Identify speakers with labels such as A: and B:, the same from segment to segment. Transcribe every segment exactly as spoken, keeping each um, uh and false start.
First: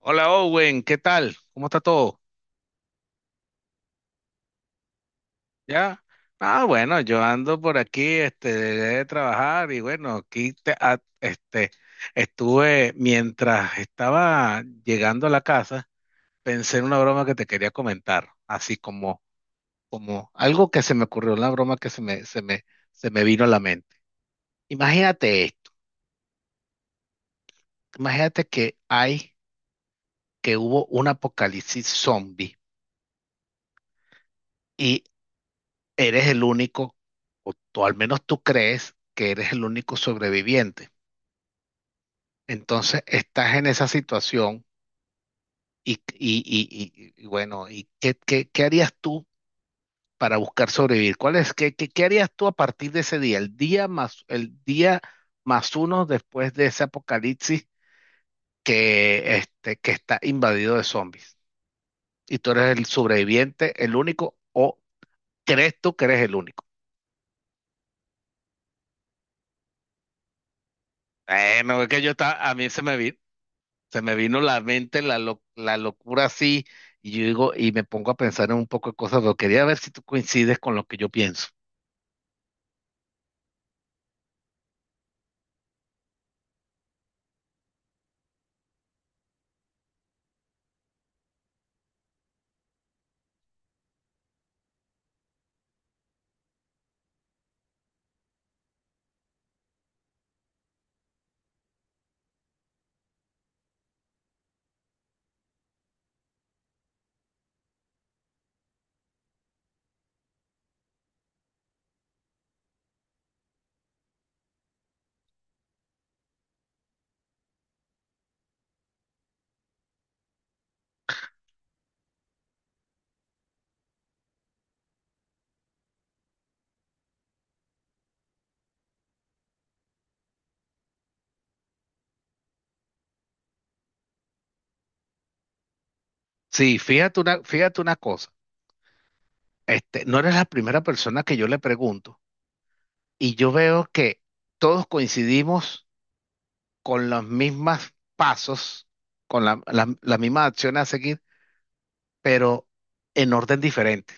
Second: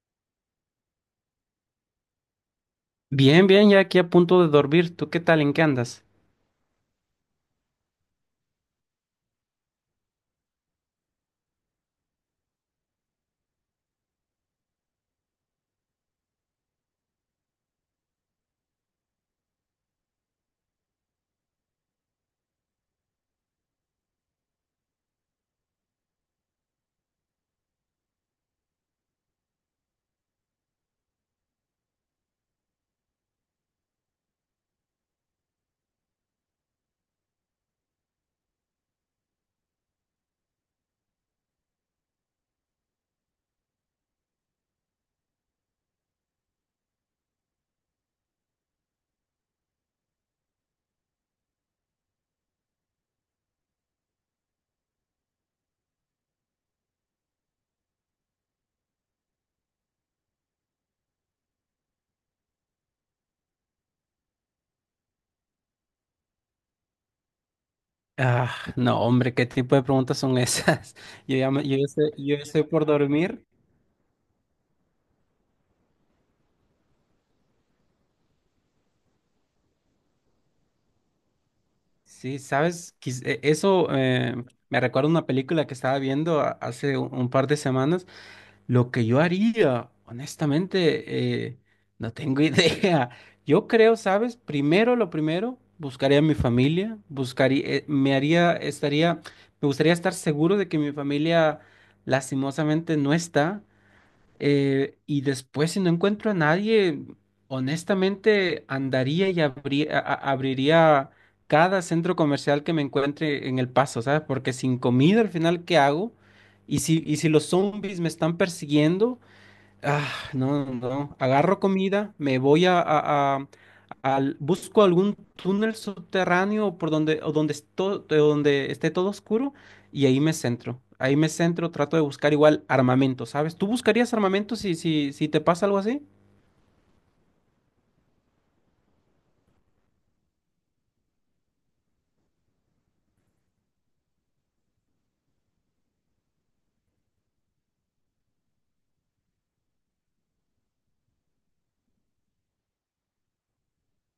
A: Hola Owen, ¿qué tal? ¿Cómo está todo?
B: Bien, bien, ya aquí a punto de dormir. ¿Tú qué tal? ¿En qué
A: ¿Ya?
B: andas?
A: Ah, bueno, yo ando por aquí, este, de trabajar y bueno, aquí te- a- este, estuve mientras estaba llegando a la casa, pensé en una broma que te quería comentar, así como, como algo que se me ocurrió, una broma que se me, se me, se me vino a la mente. Imagínate esto, imagínate que hay, que hubo un apocalipsis zombie, eres el único, o tú- al menos tú crees que eres el único sobreviviente. Entonces estás en esa situación y, y- y- y- y bueno, ¿y qué, qué- qué harías tú para buscar sobrevivir? ¿Cuál es, qué, qué- qué harías tú a partir de ese día? El día más, el día más uno después de ese apocalipsis que, este, que está invadido de zombies. Y tú eres el sobreviviente, el único, o crees tú que eres el único.
B: Ah, no, hombre, ¿qué tipo de preguntas son esas? Yo ya,
A: Eh,
B: me-
A: me
B: yo ya
A: voy, que yo
B: estoy, yo ya
A: estaba, a
B: estoy
A: mí se
B: por
A: me vi
B: dormir.
A: se me vino la mente la, lo- la locura así, y yo digo, y me pongo a pensar en un poco de cosas, pero quería ver si tú coincides con lo que yo pienso.
B: Sí, sabes, Quis- e- eso eh, me recuerda a una película que estaba viendo a- hace un un par de semanas. Lo que yo haría, honestamente, eh, no tengo idea. Yo creo, ¿sabes? Primero, lo primero, buscaría a mi familia, buscaría, eh, me haría, estaría, me gustaría estar seguro de que mi familia lastimosamente no está. Eh, y después, si no encuentro a nadie, honestamente andaría y abrí- a- a- abriría cada centro comercial que me encuentre en El Paso, ¿sabes? Porque sin comida al final, ¿qué hago? Y si, y si los zombies me están persiguiendo, ah, no, no, no. Agarro comida, me voy a, a- a- al, busco algún túnel subterráneo por donde, o donde, esto- de donde esté todo oscuro y ahí me centro. Ahí me centro, trato de buscar igual armamento, ¿sabes? ¿Tú buscarías armamento si, si, si te pasa algo así?
A: Sí, fíjate una, fíjate una cosa, este, no eres la primera persona que yo le pregunto, y yo veo que todos coincidimos con los mismos pasos, con la, la, la misma acción a seguir, pero en orden diferente.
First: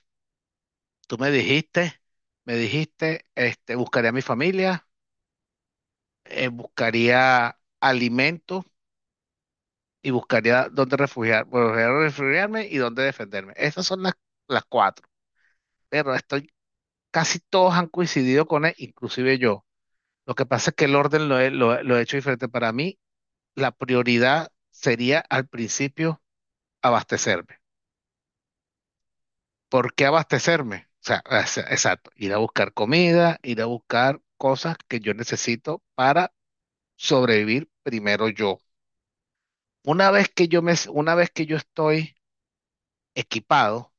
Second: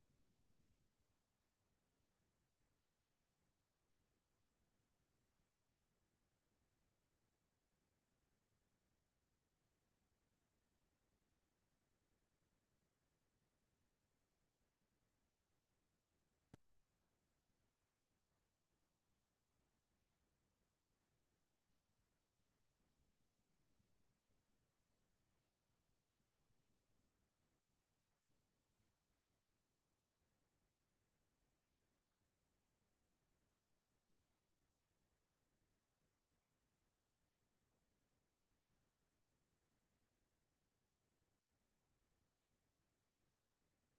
A: Tú me dijiste, Me dijiste, este, buscaría a mi familia, eh, buscaría alimentos y buscaría dónde refugiar, bueno, refugiarme y dónde defenderme. Esas son las, las cuatro, pero estoy, casi todos han coincidido con él, inclusive yo. Lo que pasa es que el orden lo he, lo, lo he hecho diferente. Para mí, la prioridad sería al principio abastecerme. ¿Por qué abastecerme? O sea, es- exacto, ir a buscar comida, ir a buscar cosas que yo necesito para sobrevivir primero yo. Una vez que yo me, una vez que yo estoy equipado,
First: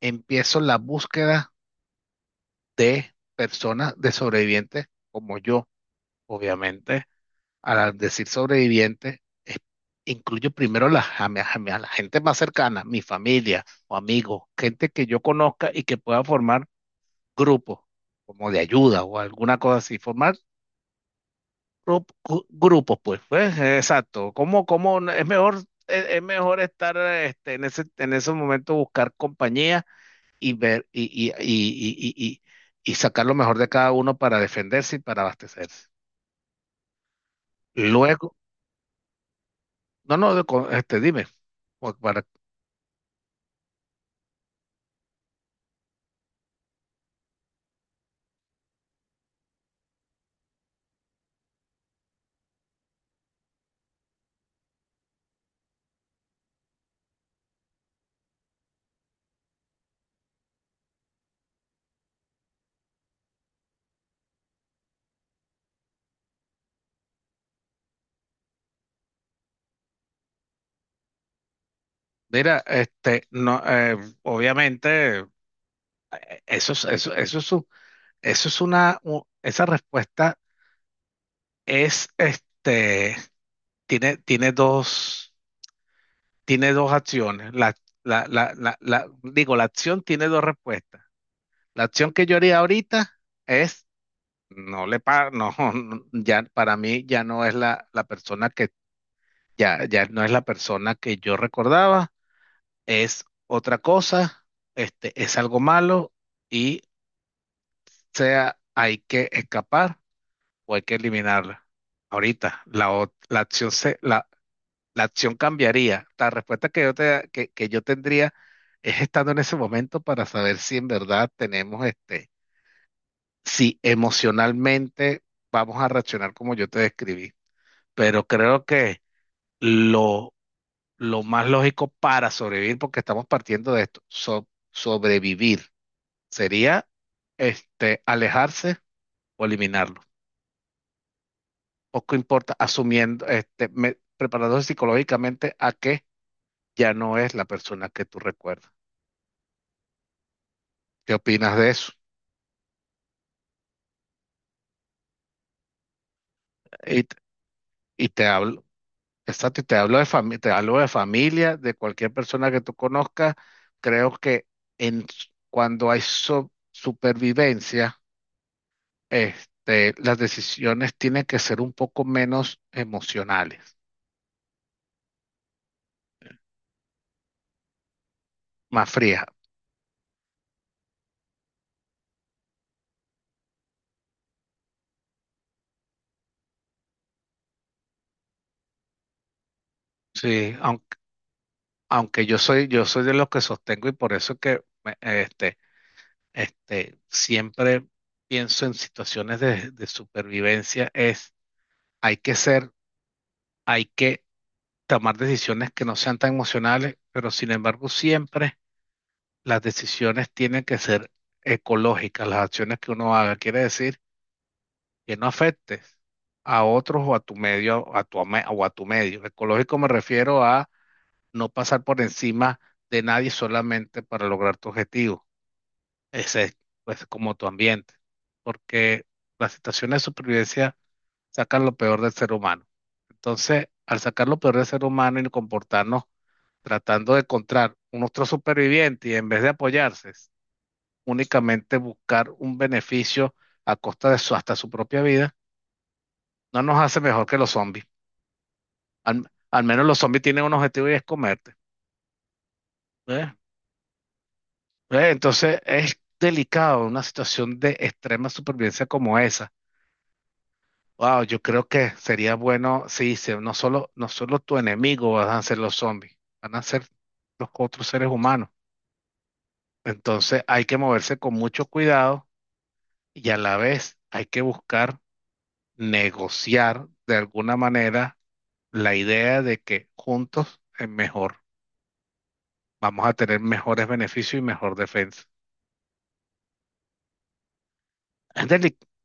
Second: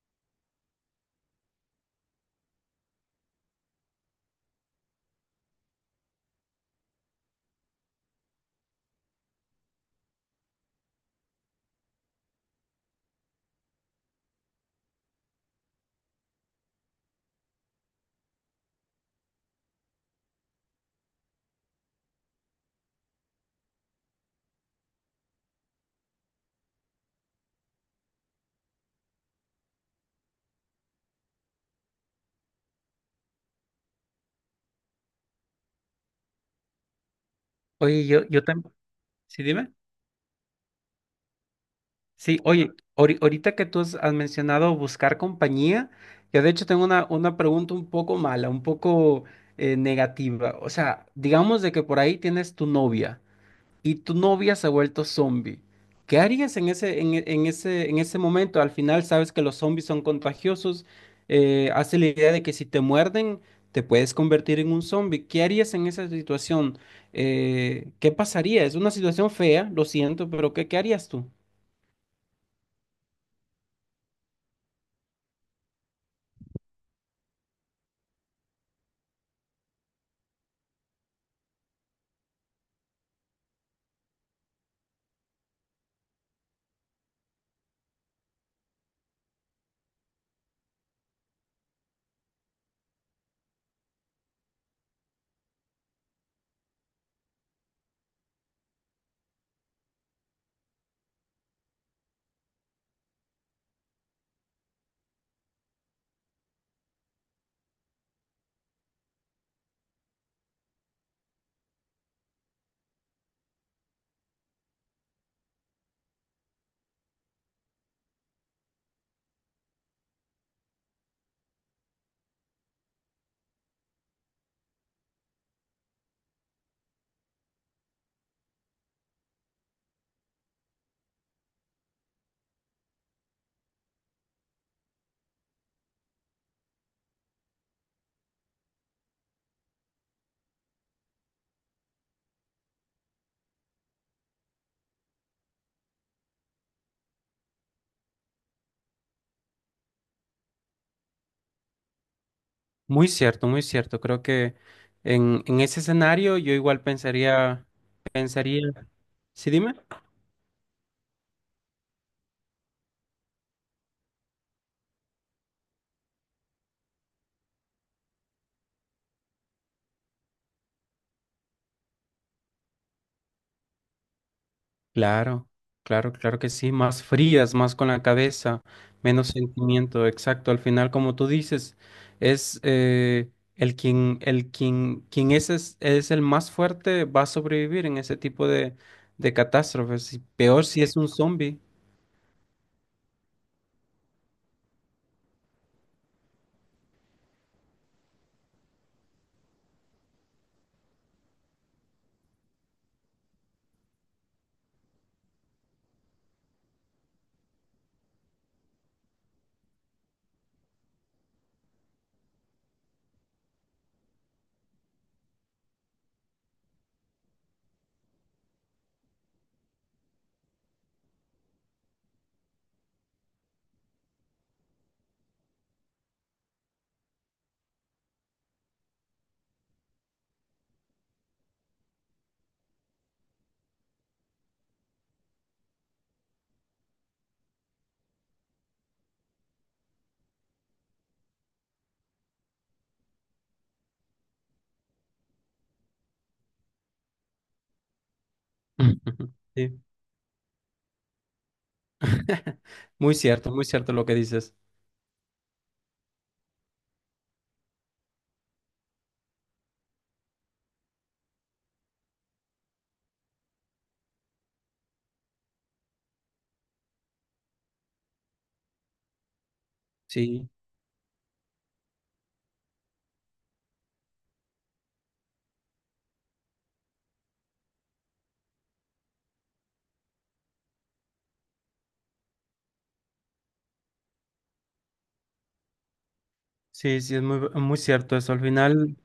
A: empiezo la búsqueda de personas, de sobrevivientes como yo. Obviamente, al decir sobreviviente, es- incluyo primero a la, a mi- a mi- a la gente más cercana, mi familia o amigos, gente que yo conozca y que pueda formar grupos, como de ayuda o alguna cosa así, formar grup- gu- grupos, pues, pues, eh, exacto. ¿Cómo, cómo no- es mejor, es, es mejor estar eh, este, en ese, en esos momentos, buscar compañía y ver y, y, y, y, y- y- sacar lo mejor de cada uno para defenderse y para abastecerse.
B: Oye, yo,
A: Luego,
B: yo también. Sí, dime.
A: no, no, de co- este, dime, o para-
B: Sí, oye, ahori- ahorita que tú has has mencionado buscar compañía, yo de hecho tengo una, una pregunta un poco mala, un poco eh, negativa. O sea, digamos de que por ahí tienes tu novia y tu novia se ha vuelto zombie. ¿Qué harías en ese, en, e- en ese, en ese momento? Al final sabes que los zombies son contagiosos, eh, hace la idea de que si te muerden, te puedes convertir en un zombie. ¿Qué harías en esa situación? Eh, ¿qué pasaría? Es una situación fea, lo siento, pero ¿qué, qué harías tú?
A: mira, este, no, eh, obviamente, eh, eso es, eso, eso es, un- eso es una, u- esa respuesta es, este, tiene, tiene dos, tiene dos acciones. La, la, la, la, la- digo, la acción tiene dos respuestas. La acción que yo haría ahorita es. No le pa, no, no, ya para mí ya no es la, la persona que, ya, ya no es la persona que yo recordaba, es otra cosa, este, es algo malo y, sea, hay que escapar o hay que eliminarla. Ahorita, la, ot- la acción se, la, la acción cambiaría. La respuesta que yo te, que, que yo tendría es estando en ese momento para saber si en verdad tenemos este, si emocionalmente vamos a reaccionar como yo te describí. Pero creo que lo, lo más lógico para sobrevivir, porque estamos partiendo de esto, so- sobrevivir, sería este, alejarse o eliminarlo. Poco importa, asumiendo, este, me- preparándose psicológicamente a que ya no es la persona que tú recuerdas. ¿Qué opinas de eso?
B: Muy cierto, muy cierto. Creo que en, en ese escenario yo igual
A: Y, t-
B: pensaría,
A: y te
B: pensaría,
A: hablo,
B: ¿sí,
A: exacto, y
B: dime?
A: te hablo de familia, te hablo de familia, de cualquier persona que tú conozcas. Creo que en, s- cuando hay so- supervivencia, este, las decisiones tienen que ser un poco menos emocionales,
B: Claro, claro, claro que sí, más frías, más con la cabeza,
A: más frías.
B: menos sentimiento, exacto. Al final, como tú dices, es eh, el quien, el quien, quien es, es, es el más fuerte, va a sobrevivir en ese tipo de, de catástrofes. Y
A: Sí,
B: peor si es
A: aunque,
B: un zombie.
A: aunque yo soy, yo soy de los que sostengo y por eso es que me- este, este, siempre pienso en situaciones de, de supervivencia, es hay que ser, hay que tomar decisiones que no sean tan emocionales, pero sin embargo siempre las decisiones tienen que ser ecológicas, las acciones que uno haga. Quiere decir que no afectes a otros o a tu medio, a tu, ame- o a tu medio. Ecológico me refiero a no pasar por encima de nadie solamente para lograr tu objetivo. Ese es, pues, como tu ambiente, porque las situaciones de supervivencia sacan lo peor del ser humano. Entonces, al sacar lo peor del ser humano y comportarnos tratando de encontrar un otro superviviente y en vez de apoyarse, únicamente buscar un beneficio a costa de su, hasta su propia vida, no nos hace mejor que los zombies. Al, al
B: Sí.
A: menos los zombies tienen un objetivo y es comerte.
B: Muy
A: ¿Ves?
B: cierto, muy cierto lo que dices.
A: ¿Ves? Entonces es delicado una situación de extrema supervivencia como esa. Wow, yo creo que sería bueno, sí, sí. No solo, no solo tu enemigo van a ser los zombies, van a ser los otros seres humanos. Entonces
B: Sí,
A: hay que moverse con mucho cuidado y a la vez hay que buscar negociar de alguna manera la idea de que juntos es mejor, vamos a tener mejores beneficios y mejor defensa.
B: sí, sí, es muy, muy cierto eso. Al
A: Es delicado.
B: final,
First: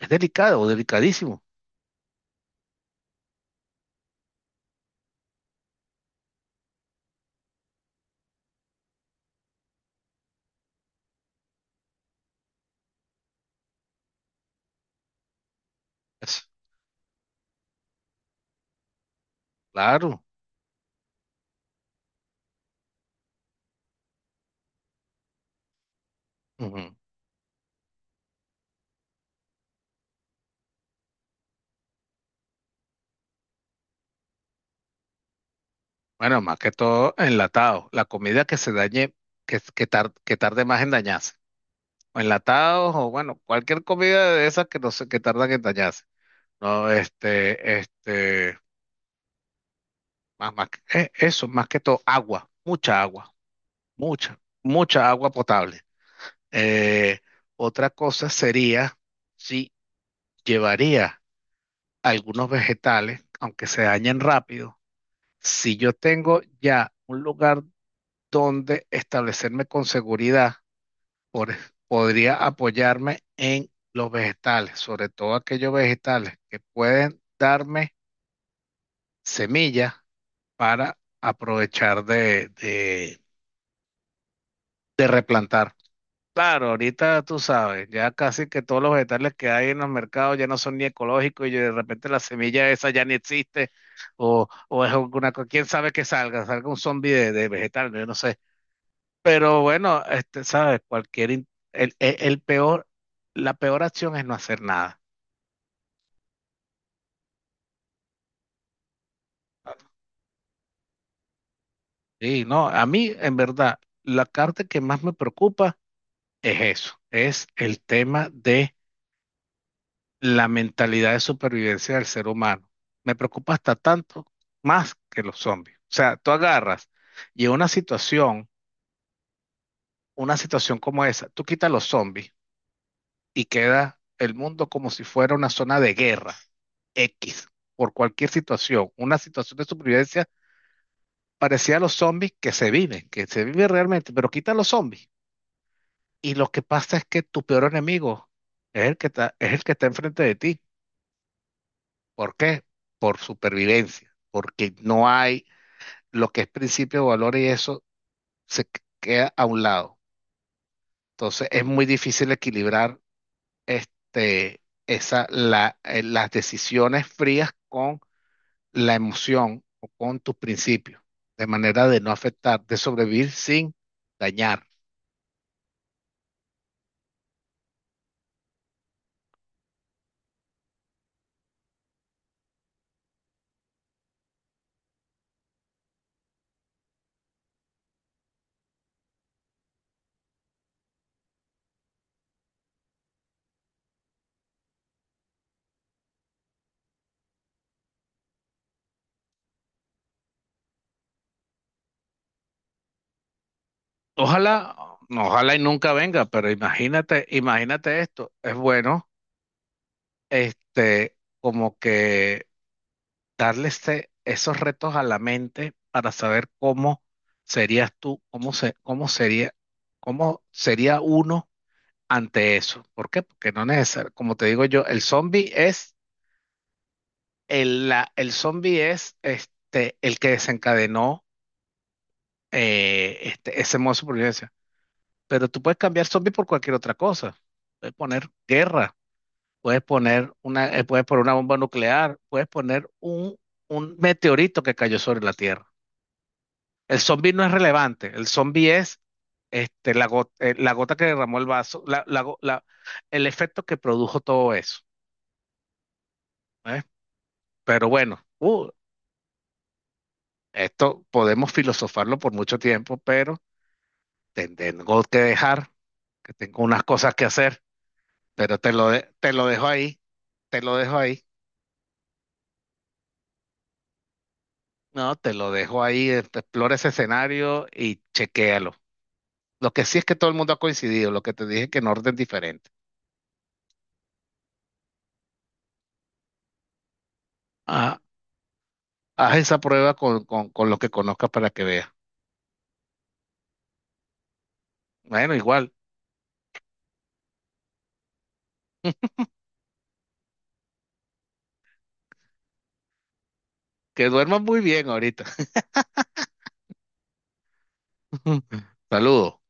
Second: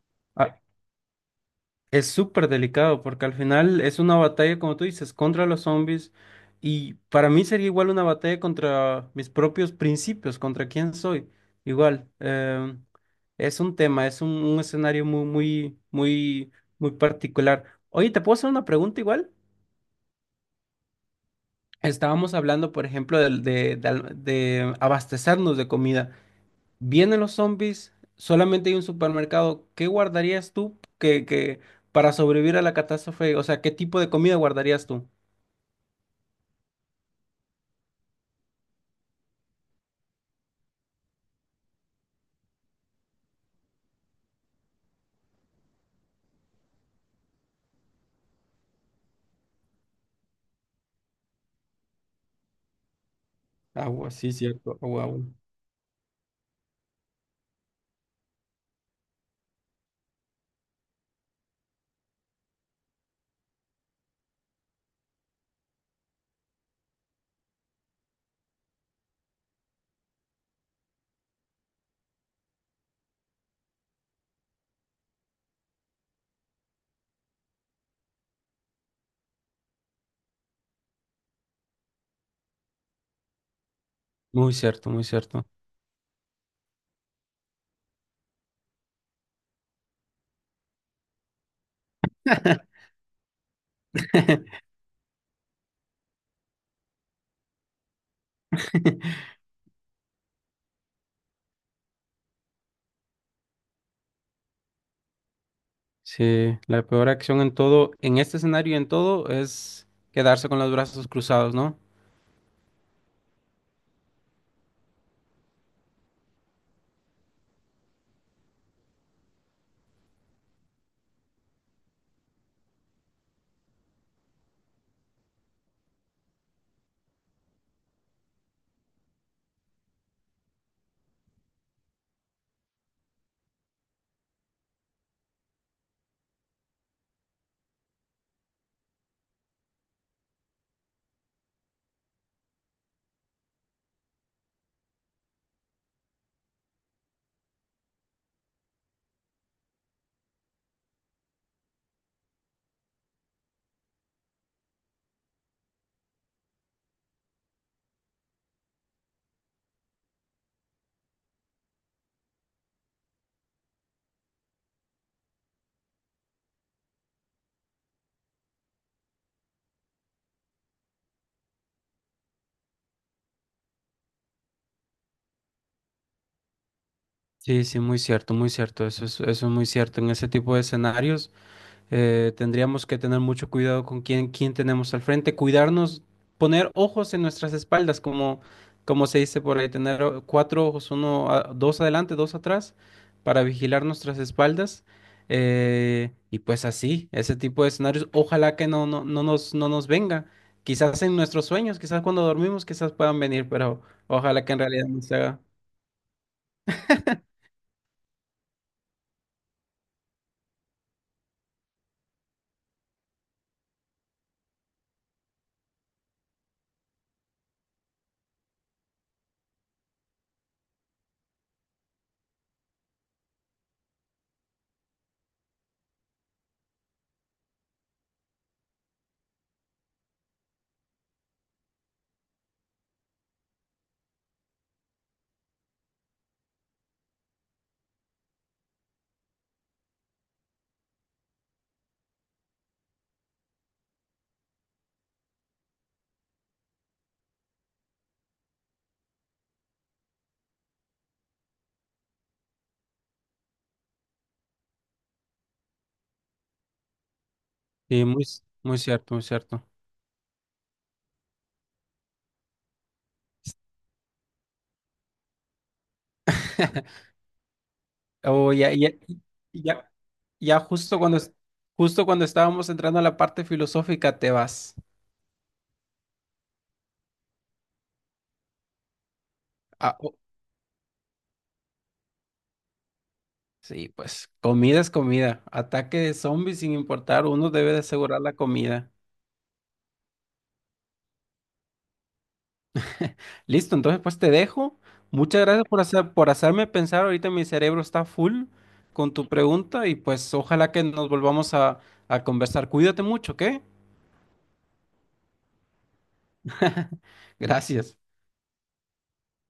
A: Es
B: a-
A: delicado, delicadísimo.
B: es súper delicado porque al final es una batalla, como tú dices, contra los zombies, y para mí sería igual una batalla contra mis propios principios, contra quién soy. Igual, eh, es un tema, es un, un escenario muy, muy,
A: Es,
B: muy, muy particular. Oye, ¿te puedo hacer una pregunta igual?
A: claro.
B: Estábamos hablando, por ejemplo, del- de, de al- de abastecernos de comida.
A: Ujú.
B: Vienen los zombies, solamente hay un supermercado. ¿Qué guardarías tú que, que para sobrevivir a la catástrofe? O sea, ¿qué tipo de comida guardarías tú?
A: Bueno, más que todo enlatado. La comida que se dañe, que, que, tar- que tarde más en dañarse. O enlatados, o bueno, cualquier comida de esas que no sé, que tardan en dañarse. No, este, este, más, más, que- eh, eso, más que todo, agua, mucha agua,
B: Agua, sí,
A: mucha,
B: cierto, agua,
A: mucha
B: agua.
A: agua potable. Eh, Otra cosa sería si llevaría algunos vegetales, aunque se dañen rápido. Si yo tengo ya un lugar donde establecerme con seguridad, por- podría apoyarme en los vegetales, sobre todo aquellos vegetales que pueden darme semillas para aprovechar de, de-
B: Muy cierto, muy
A: de
B: cierto.
A: replantar. Claro, ahorita tú sabes, ya casi que todos los vegetales que hay en los mercados ya no son ni ecológicos y de repente la semilla esa ya ni existe o, o es alguna cosa, quién sabe que salga, salga un zombie de, de vegetal, yo no sé. Pero bueno, este, sabes, cualquier, in- el, el- el peor, la peor acción es no hacer nada.
B: Sí, la peor acción en todo, en este escenario y en todo, es quedarse con los brazos cruzados, ¿no?
A: Sí, no, a mí, en verdad, la carta que más me preocupa es eso, es el tema de la mentalidad de supervivencia del ser humano. Me preocupa hasta tanto más que los zombies. O sea, tú agarras y en una situación, una situación como esa, tú quitas los zombies y queda el mundo como si fuera una zona de guerra X, por cualquier situación, una situación de supervivencia parecida a los zombies que se viven, que se vive realmente, pero quita los zombies. Y lo que pasa es que tu peor enemigo es el que está, es el que está enfrente de ti. ¿Por qué? Por supervivencia, porque no hay lo que es principio de valor y eso se qu- queda a un lado. Entonces es muy difícil equilibrar este, esa, la- eh, las decisiones frías con la emoción o con tus principios, de manera de no afectar, de sobrevivir sin dañar.
B: Sí, sí, muy cierto, muy cierto. Eso es, eso es muy cierto. En ese tipo de escenarios. Eh, tendríamos que tener mucho cuidado con quién, quién tenemos al frente, cuidarnos, poner ojos en nuestras espaldas, como, como se dice por ahí, tener o- cuatro ojos, uno, a- dos adelante, dos atrás, para vigilar nuestras espaldas. Eh, y pues así, ese tipo de escenarios, ojalá que no, no, no nos, no nos venga. Quizás en nuestros sueños, quizás cuando dormimos, quizás puedan venir, pero ojalá que en
A: Ojalá,
B: realidad no se haga.
A: ojalá y nunca venga, pero imagínate, imagínate esto, es bueno, este, como que darle ese- esos retos a la mente para saber cómo serías tú, cómo se, cómo sería, cómo sería uno ante eso. ¿Por qué? Porque no es necesario, como te digo yo, el zombie es. El, la- el zombie es, este, el que desencadenó eh, este, ese modo de supervivencia. Pero tú puedes cambiar zombie por cualquier otra cosa. Puedes poner guerra, puedes poner una, eh, puedes poner una bomba nuclear, puedes poner un, un meteorito que cayó sobre la Tierra. El zombie no es relevante. El zombie es, este, la, go- eh, la gota que derramó el vaso, la, la go- la- el efecto que produjo todo eso. ¿Eh? Pero
B: Sí,
A: bueno,
B: muy,
A: uh,
B: muy cierto, muy cierto.
A: esto podemos filosofarlo por mucho tiempo, pero... te- tengo que dejar, que tengo unas cosas que hacer,
B: Oh,
A: pero te
B: ya,
A: lo,
B: ya,
A: de- te lo dejo
B: ya,
A: ahí,
B: ya
A: te lo dejo
B: justo cuando,
A: ahí.
B: es- justo cuando estábamos entrando a la parte filosófica te vas.
A: No, te lo dejo ahí, eh, explora ese escenario y chequéalo. Lo que
B: Ah,
A: sí es que
B: oh,
A: todo el mundo ha coincidido, lo que te dije que en orden diferente.
B: sí, pues comida es comida. Ataque de zombies sin importar, uno debe de
A: Ah,
B: asegurar la comida.
A: haz esa prueba con, con, con lo que conozcas para que veas.
B: Listo, entonces pues te dejo.
A: Bueno,
B: Muchas gracias
A: igual,
B: por hacer, por hacerme pensar. Ahorita mi cerebro está full con tu pregunta y pues ojalá que nos volvamos a, a conversar. Cuídate mucho, ¿ok?
A: que duermas muy bien ahorita.
B: Gracias.
A: Saludos.